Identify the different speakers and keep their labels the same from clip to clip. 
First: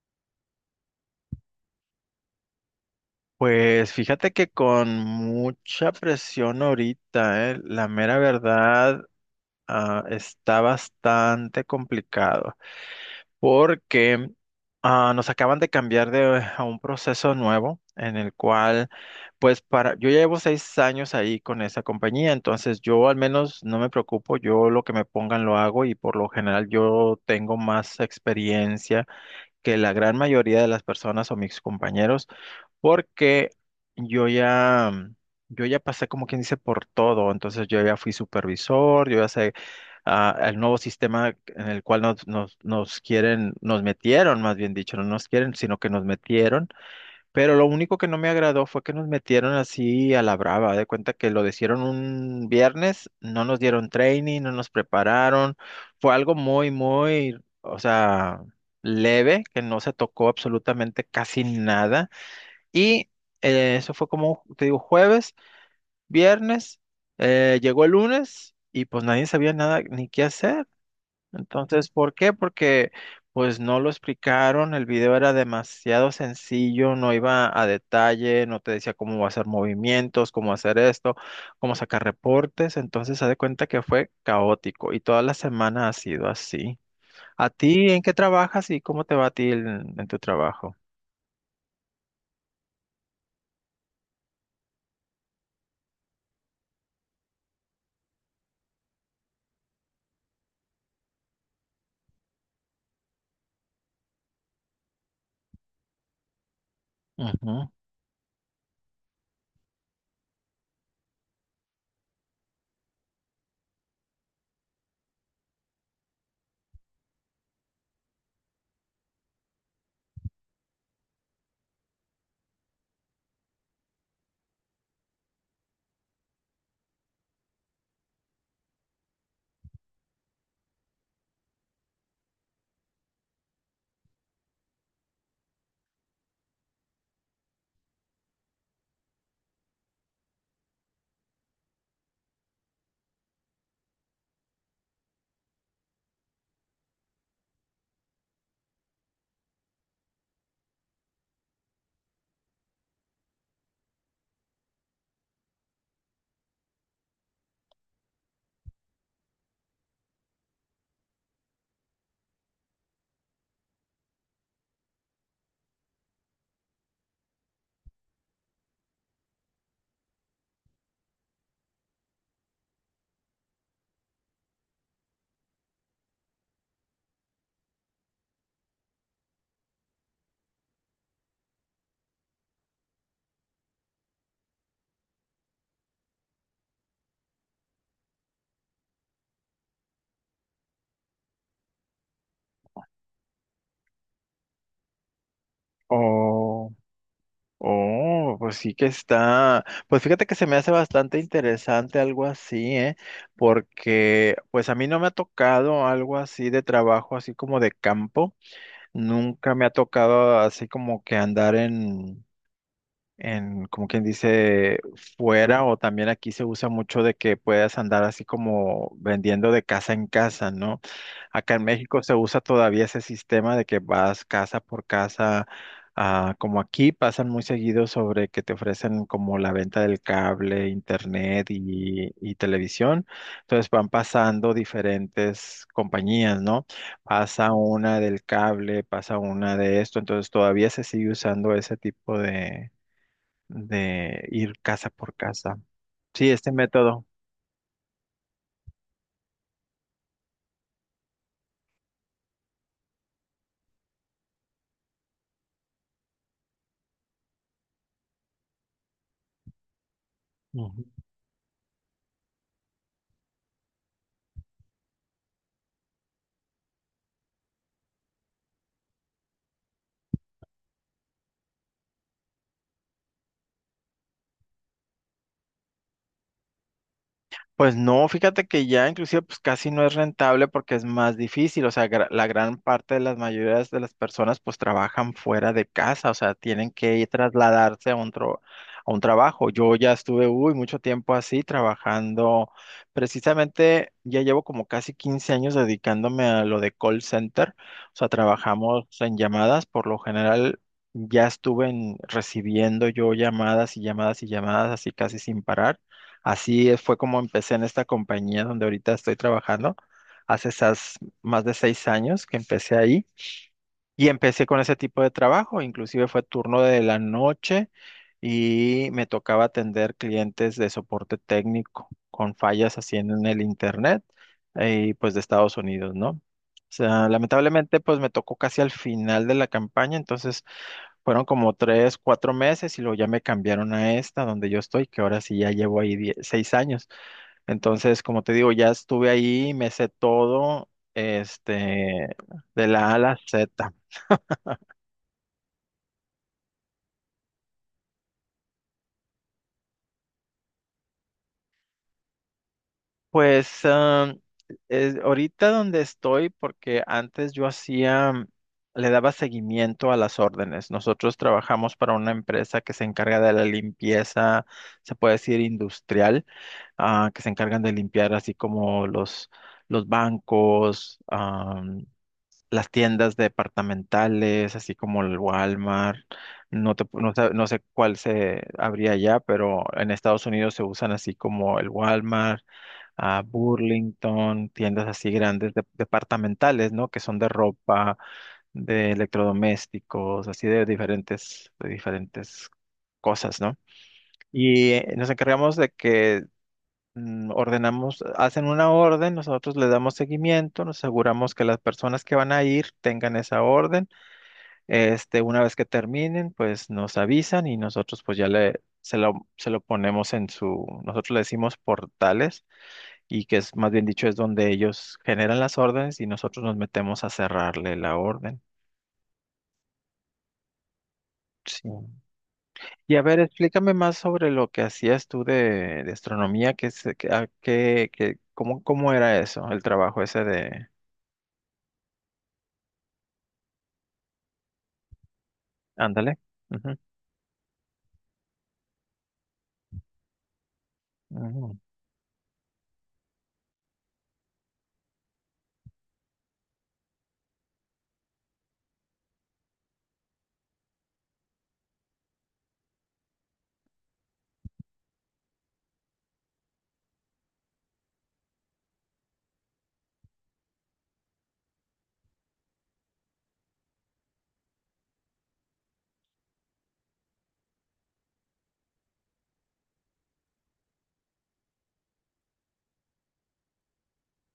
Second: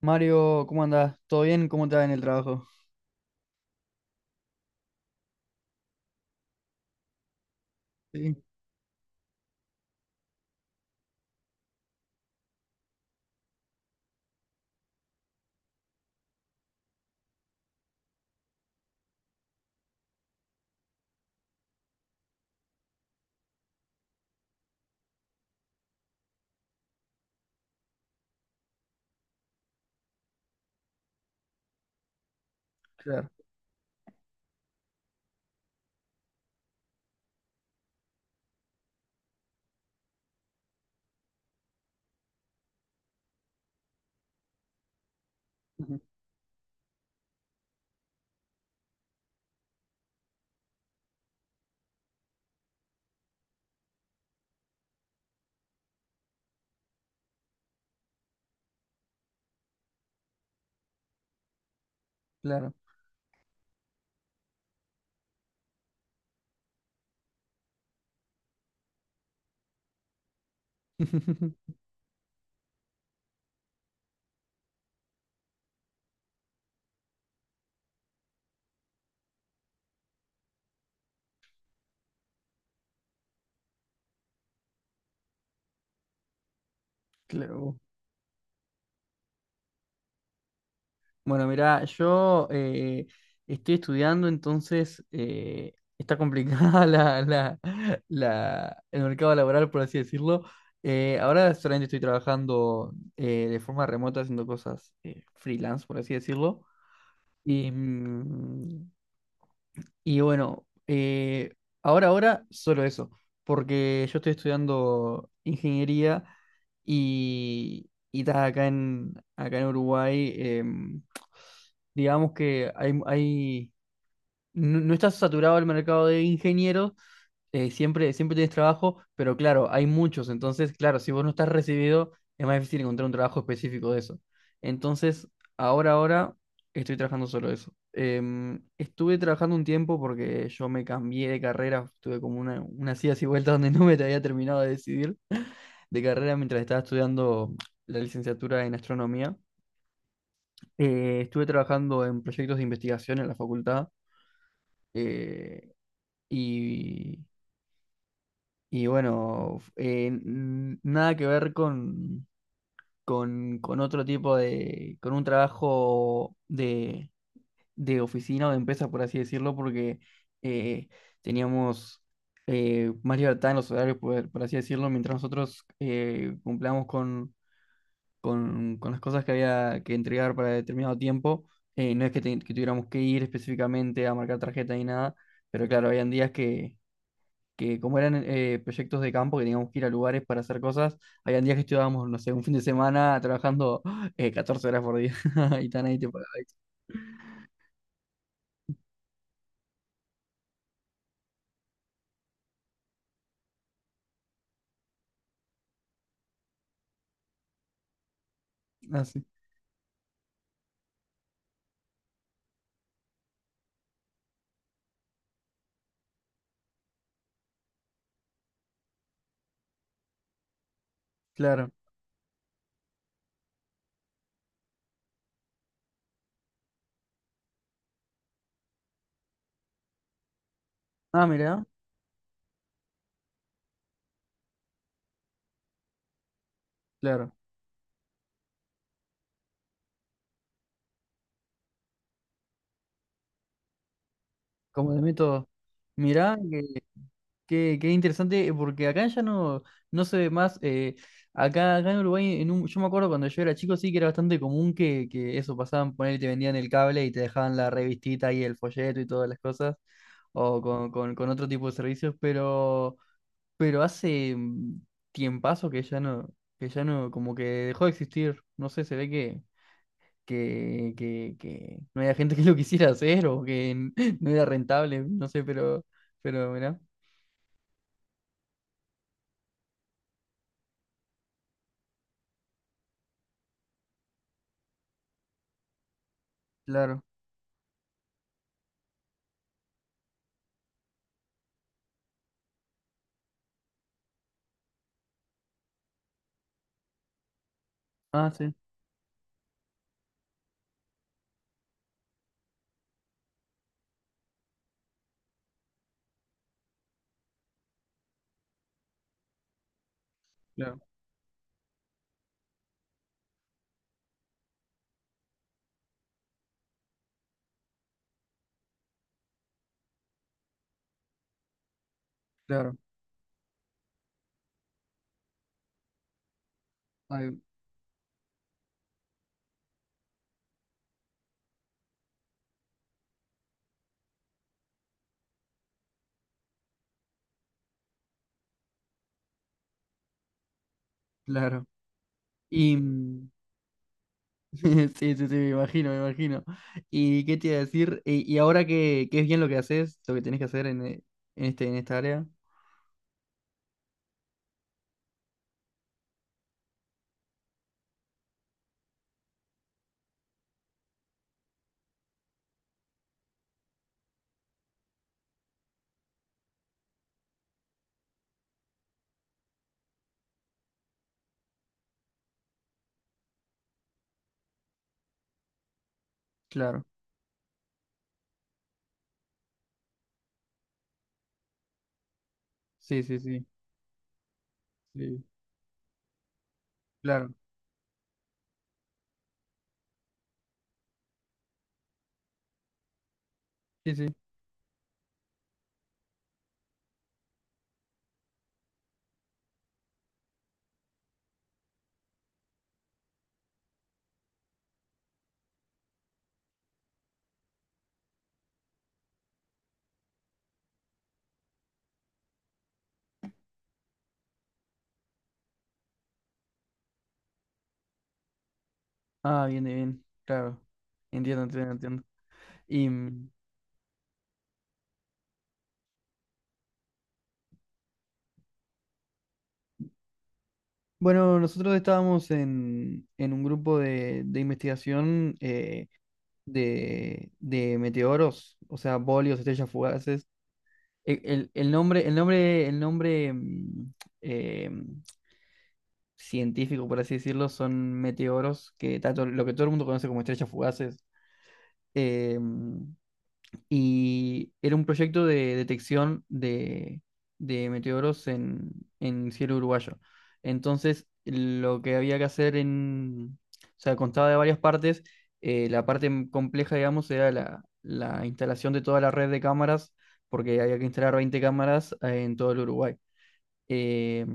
Speaker 1: Mario, ¿cómo andás? ¿Todo bien? ¿Cómo te va en el trabajo?
Speaker 2: Pues fíjate que con mucha presión ahorita, la mera
Speaker 1: Sí,
Speaker 2: verdad, está bastante complicado porque nos acaban de cambiar de, a un proceso nuevo en el cual, pues para, yo ya llevo 6 años ahí con esa compañía, entonces yo al menos no me preocupo, yo lo que me pongan lo hago y por lo general yo tengo más experiencia que la gran mayoría de las personas o mis compañeros,
Speaker 1: claro,
Speaker 2: porque yo ya, mm, yo ya pasé como quien dice por todo, entonces yo ya fui supervisor, yo ya sé el nuevo sistema en el cual nos quieren, nos metieron, más bien dicho, no nos quieren, sino que
Speaker 1: ujú,
Speaker 2: nos metieron. Pero lo único que no me agradó fue que nos metieron así a la brava. De cuenta que lo hicieron un viernes, no nos dieron training, no nos prepararon. Fue algo muy, muy, o sea, leve, que no se tocó absolutamente casi nada.
Speaker 1: claro.
Speaker 2: Y eso fue como, te digo, jueves, viernes, llegó el lunes y pues nadie sabía nada ni qué hacer. Entonces, ¿por qué? Porque pues no lo explicaron, el video era demasiado sencillo, no iba a detalle, no te decía cómo hacer movimientos, cómo hacer esto, cómo sacar reportes, entonces se de cuenta que fue caótico y toda la semana ha sido así. ¿A
Speaker 1: Claro.
Speaker 2: ti en qué trabajas y cómo te va a ti en tu trabajo?
Speaker 1: Bueno, mira, yo estoy estudiando, entonces está complicada el mercado laboral, por así decirlo. Ahora solamente estoy trabajando de forma remota, haciendo cosas freelance, por así decirlo. Y,
Speaker 2: Ujú.
Speaker 1: mm, Y bueno, ahora solo eso, porque yo estoy estudiando ingeniería y acá en Uruguay, digamos que no, no está saturado el mercado de ingenieros, siempre tienes trabajo, pero claro, hay muchos. Entonces, claro, si vos no estás recibido, es más difícil encontrar un trabajo específico de eso. Entonces, ahora estoy trabajando solo eso. Em, estuve trabajando un tiempo porque yo me cambié de carrera, tuve como unas idas y vueltas donde no me había terminado de decidir de carrera mientras estaba estudiando la licenciatura en astronomía. Estuve trabajando en proyectos de investigación en la facultad eh, y Y bueno, nada que ver con otro tipo de, con un trabajo de oficina o de empresa, por así decirlo, porque eh, teníamos más libertad en los horarios, por así decirlo, mientras nosotros cumplamos con las cosas que había que entregar para determinado tiempo. No es que tuviéramos que ir específicamente a marcar tarjeta ni nada, pero claro, habían días que como eran proyectos de campo que teníamos que ir a lugares para hacer cosas, habían días que estudiábamos, no sé, un fin de semana trabajando 14 horas por día y tan ahí te pagaban.
Speaker 2: Oh. Oh, pues sí que está. Pues fíjate que se me hace bastante interesante algo así, ¿eh? Porque pues a mí no me ha tocado algo así de trabajo, así como de campo.
Speaker 1: Así,
Speaker 2: Nunca me ha tocado así como que andar en como quien dice, fuera o también aquí se usa mucho de que puedas andar así como vendiendo de casa en casa, ¿no? Acá en
Speaker 1: claro.
Speaker 2: México se usa todavía ese sistema de que vas casa por casa, como aquí pasan muy seguido sobre que te ofrecen como la venta del cable,
Speaker 1: Ah,
Speaker 2: internet
Speaker 1: mirá,
Speaker 2: y televisión. Entonces van pasando diferentes compañías, ¿no?
Speaker 1: claro.
Speaker 2: Pasa una del cable, pasa una de esto, entonces todavía se sigue usando ese tipo de ir casa
Speaker 1: Como de
Speaker 2: por
Speaker 1: método.
Speaker 2: casa. Sí,
Speaker 1: Mirá,
Speaker 2: este
Speaker 1: que,
Speaker 2: método.
Speaker 1: que- qué interesante, porque acá ya no, no se ve más. Acá en Uruguay, en un, yo me acuerdo cuando yo era chico, sí que era bastante común que eso pasaban, poner te vendían el cable y te dejaban la revistita y el folleto y todas las cosas, o
Speaker 2: Ujú.
Speaker 1: con otro tipo de servicios, pero. Pero hace tiempazo que ya no, como que dejó de existir. No sé, se ve que no había gente que lo quisiera hacer o que no era rentable, no sé, pero mirá,
Speaker 2: Pues no, fíjate que ya inclusive pues casi no es rentable porque es más difícil, o sea, la gran parte de las mayorías de las personas pues trabajan fuera de casa, o sea, tienen que
Speaker 1: claro.
Speaker 2: ir trasladarse a un trabajo. Yo ya estuve, uy, mucho tiempo así trabajando, precisamente ya llevo como casi 15 años dedicándome a lo de call center, o sea,
Speaker 1: Ah, sí,
Speaker 2: trabajamos en llamadas, por lo general ya estuve recibiendo yo llamadas y llamadas y llamadas así casi sin parar. Así fue como empecé en esta compañía donde ahorita estoy trabajando. Hace
Speaker 1: claro,
Speaker 2: esas más de 6 años que empecé ahí. Y empecé con ese tipo de trabajo, inclusive fue turno de la noche y me tocaba atender clientes de soporte técnico con
Speaker 1: claro,
Speaker 2: fallas así en el internet y pues de Estados Unidos, ¿no? O sea,
Speaker 1: ay,
Speaker 2: lamentablemente pues me tocó casi al final de la campaña, entonces fueron como 3, 4 meses y luego ya me cambiaron a esta donde yo estoy, que ahora sí ya llevo ahí 6 años. Entonces, como te digo, ya estuve ahí, me sé todo,
Speaker 1: claro.
Speaker 2: este, de
Speaker 1: Y
Speaker 2: la A a la
Speaker 1: mm,
Speaker 2: Z.
Speaker 1: sí, sí, sí, me imagino, me imagino. ¿Y qué te iba a decir? Y ahora que es bien lo que haces, lo que tenés que hacer en, en esta área,
Speaker 2: Pues ahorita donde estoy, porque antes yo hacía, le daba seguimiento a las órdenes. Nosotros trabajamos para una empresa que se encarga de la limpieza, se puede decir industrial, que se encargan de limpiar así como los bancos, las tiendas departamentales, así como el Walmart. No,
Speaker 1: claro.
Speaker 2: te pu- no, sab- no sé cuál se habría allá, pero en Estados Unidos se usan así como el Walmart,
Speaker 1: Sí, sí,
Speaker 2: a
Speaker 1: sí,
Speaker 2: Burlington, tiendas así
Speaker 1: sí,
Speaker 2: grandes departamentales, ¿no? Que son de
Speaker 1: claro.
Speaker 2: ropa, de electrodomésticos, así de diferentes cosas, ¿no?
Speaker 1: Sí, sí.
Speaker 2: Y nos encargamos de que ordenamos, hacen una orden, nosotros le damos seguimiento, nos aseguramos que las personas que van a ir tengan esa orden. Este, una vez que terminen, pues nos avisan y nosotros pues ya le se lo ponemos en su, nosotros le decimos portales y que es más bien dicho es donde ellos generan las órdenes y nosotros nos metemos a cerrarle la orden.
Speaker 1: Ah, bien, bien, claro. Entiendo,
Speaker 2: Sí.
Speaker 1: entiendo, entiendo. Y
Speaker 2: Y a ver,
Speaker 1: mm,
Speaker 2: explícame más sobre lo que hacías tú de astronomía, que, se- que, a- que- que- cómo, cómo era eso, el trabajo ese de,
Speaker 1: bueno, nosotros estábamos en un grupo de investigación
Speaker 2: ándale. Ujú,
Speaker 1: de meteoros, o sea, bolios, estrellas fugaces.
Speaker 2: ujú.
Speaker 1: El nombre eh, científico, por así decirlo, son meteoros, que tanto lo que todo el mundo conoce como estrellas fugaces. Eh, mm, y era un proyecto de detección de meteoros en cielo uruguayo. Entonces, lo que había que hacer en, o sea, constaba de varias partes. La parte compleja, digamos, era la instalación de toda la red de cámaras, porque había que instalar 20 cámaras en todo el Uruguay. Eh,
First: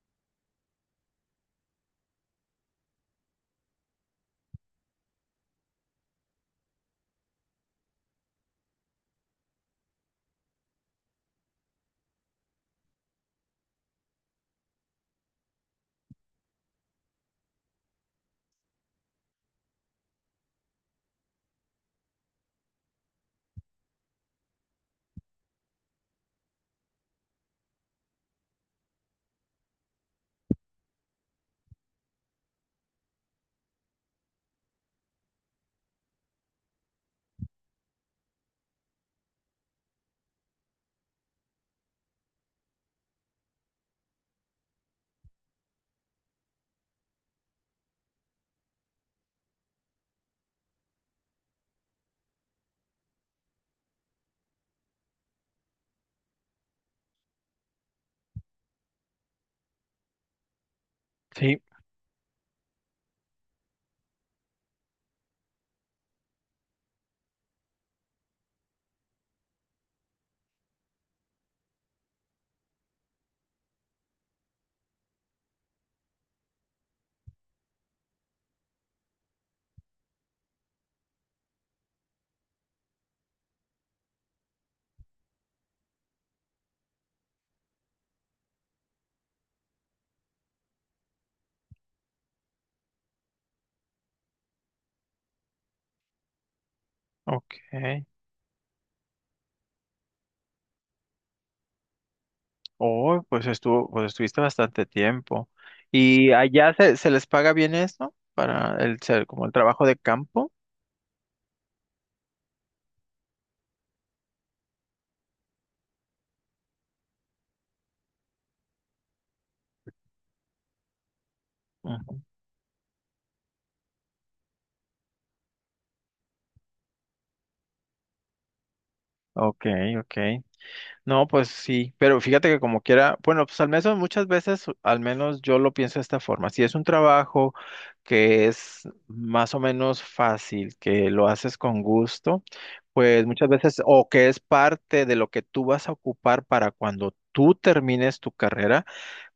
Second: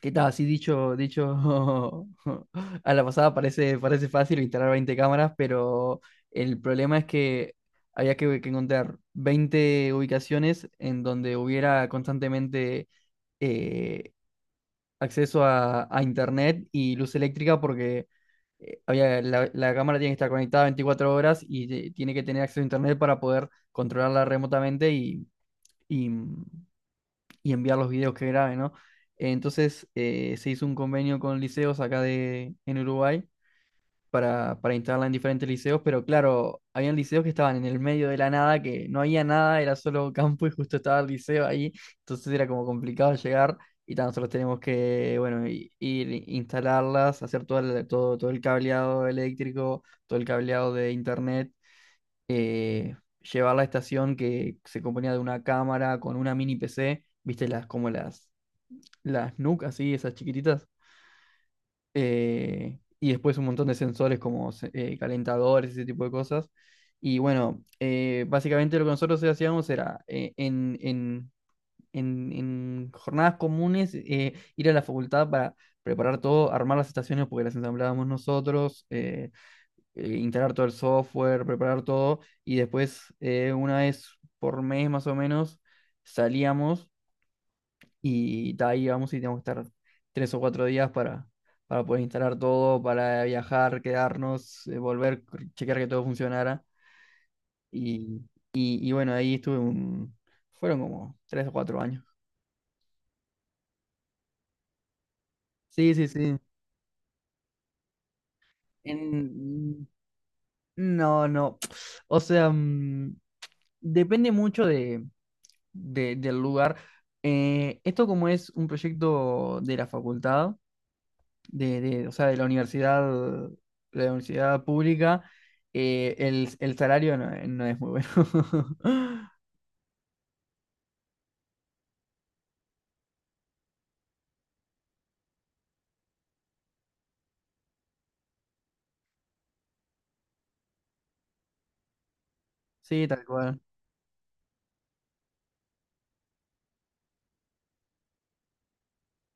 Speaker 1: ¿Qué tal? Así dicho a la pasada parece, parece fácil instalar 20 cámaras, pero el problema es que había que encontrar 20 ubicaciones en donde hubiera constantemente eh, acceso a internet y luz eléctrica porque la cámara tiene que estar conectada 24 horas y tiene que tener acceso a internet para poder controlarla remotamente y mm, y enviar los videos que grabe, ¿no? Entonces se hizo un convenio con liceos acá en Uruguay para instalarla en diferentes liceos, pero claro, habían liceos que estaban en el medio de la nada, que no había nada, era solo campo y justo estaba el liceo ahí, entonces era como complicado llegar y tan solo tenemos que, bueno, ir, instalarlas, hacer todo el cableado eléctrico, todo el cableado de internet, eh, llevar la estación que se componía de una cámara con una mini PC, viste, como las las NUC, así, esas chiquititas,
Speaker 2: Sí,
Speaker 1: y después un montón de sensores como calentadores, ese tipo de cosas. Y bueno, básicamente lo que nosotros hacíamos era en jornadas comunes ir a la facultad para preparar todo, armar las estaciones porque las ensamblábamos nosotros, instalar todo el software, preparar todo, y después una vez por mes más o menos salíamos y de ahí vamos y tenemos que estar 3 o 4 días para poder instalar todo, para viajar, quedarnos, volver, chequear que todo funcionara.
Speaker 2: ok.
Speaker 1: Y, y bueno, ahí estuve un... Fueron como 3 o 4 años.
Speaker 2: Oh, pues estuvo, pues estuviste bastante tiempo.
Speaker 1: Sí, sí,
Speaker 2: ¿Y
Speaker 1: sí.
Speaker 2: allá se, se les paga bien esto para el ser como el trabajo
Speaker 1: En...
Speaker 2: de campo?
Speaker 1: No, no. O sea, depende mucho del lugar. Esto como es un proyecto de la facultad. O
Speaker 2: Ujú.
Speaker 1: sea, de la universidad pública, el salario no, no es muy bueno.
Speaker 2: Ok, ok. No, pues sí, pero fíjate que como quiera, bueno, pues al menos muchas veces, al menos yo lo pienso de esta forma, si es un trabajo que es más o menos fácil, que lo haces con gusto,
Speaker 1: Sí, tal
Speaker 2: pues muchas
Speaker 1: cual.
Speaker 2: veces, o que es parte de lo que tú vas a ocupar para cuando tú termines tu carrera,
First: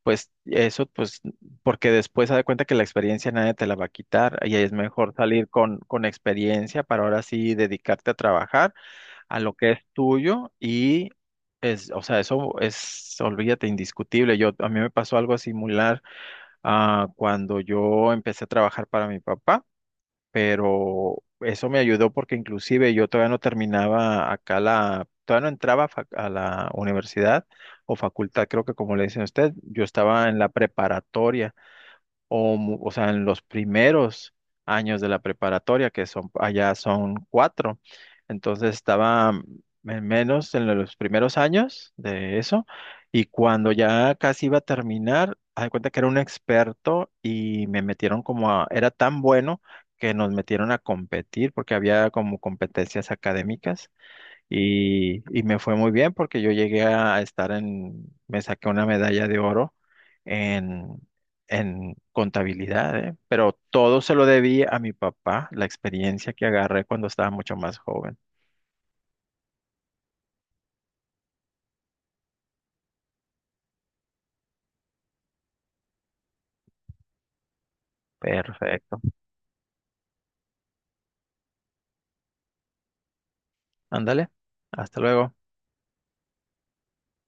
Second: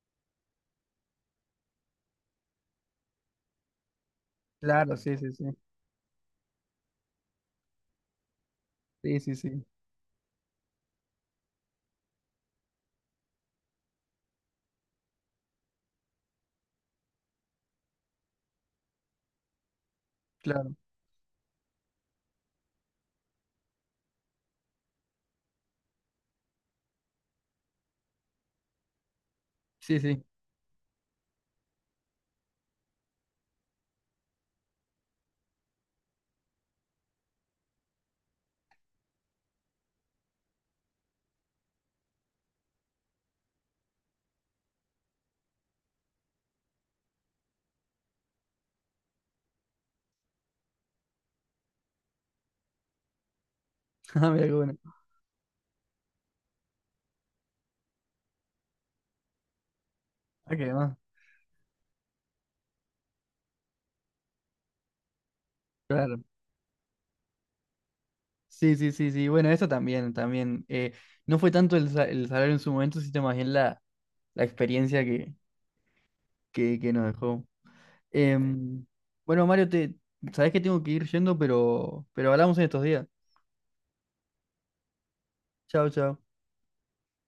Speaker 2: pues eso, pues, porque después se da cuenta que la experiencia nadie te la va a quitar y es
Speaker 1: Claro,
Speaker 2: mejor
Speaker 1: sí, sí, sí.
Speaker 2: salir con experiencia para ahora sí dedicarte a trabajar
Speaker 1: Sí, sí,
Speaker 2: a lo
Speaker 1: sí.
Speaker 2: que es tuyo y es, o sea, eso es, olvídate, indiscutible. Yo, a mí me pasó algo similar cuando yo empecé a trabajar para mi papá,
Speaker 1: Claro.
Speaker 2: pero eso me ayudó porque inclusive yo todavía no terminaba acá la, todavía no entraba a a la universidad o facultad, creo que como le dicen a usted, yo
Speaker 1: Sí, sí.
Speaker 2: estaba en la preparatoria o, o sea, en los primeros años de la preparatoria, que son allá son cuatro. Entonces estaba en menos en los primeros años de eso, y cuando ya casi iba a terminar, haz de cuenta que era un experto y me metieron como a, era tan bueno que nos metieron a competir porque había como competencias académicas
Speaker 1: Ah, mira qué bueno.
Speaker 2: y me fue muy bien porque yo llegué a estar en, me saqué una medalla de oro
Speaker 1: Ah, qué más.
Speaker 2: en, en contabilidad, ¿eh? Pero todo se lo debí a mi papá, la
Speaker 1: Claro.
Speaker 2: experiencia que agarré cuando estaba mucho más joven.
Speaker 1: Sí, sí, sí, sí. Bueno, eso también, también. No fue tanto el salario en su momento, sino más bien la, la experiencia que nos dejó. Em,
Speaker 2: Perfecto.
Speaker 1: bueno, Mario, te, sabes que tengo que ir yendo, pero hablamos en estos días.
Speaker 2: Ándale. Hasta luego.
Speaker 1: Chao, chao.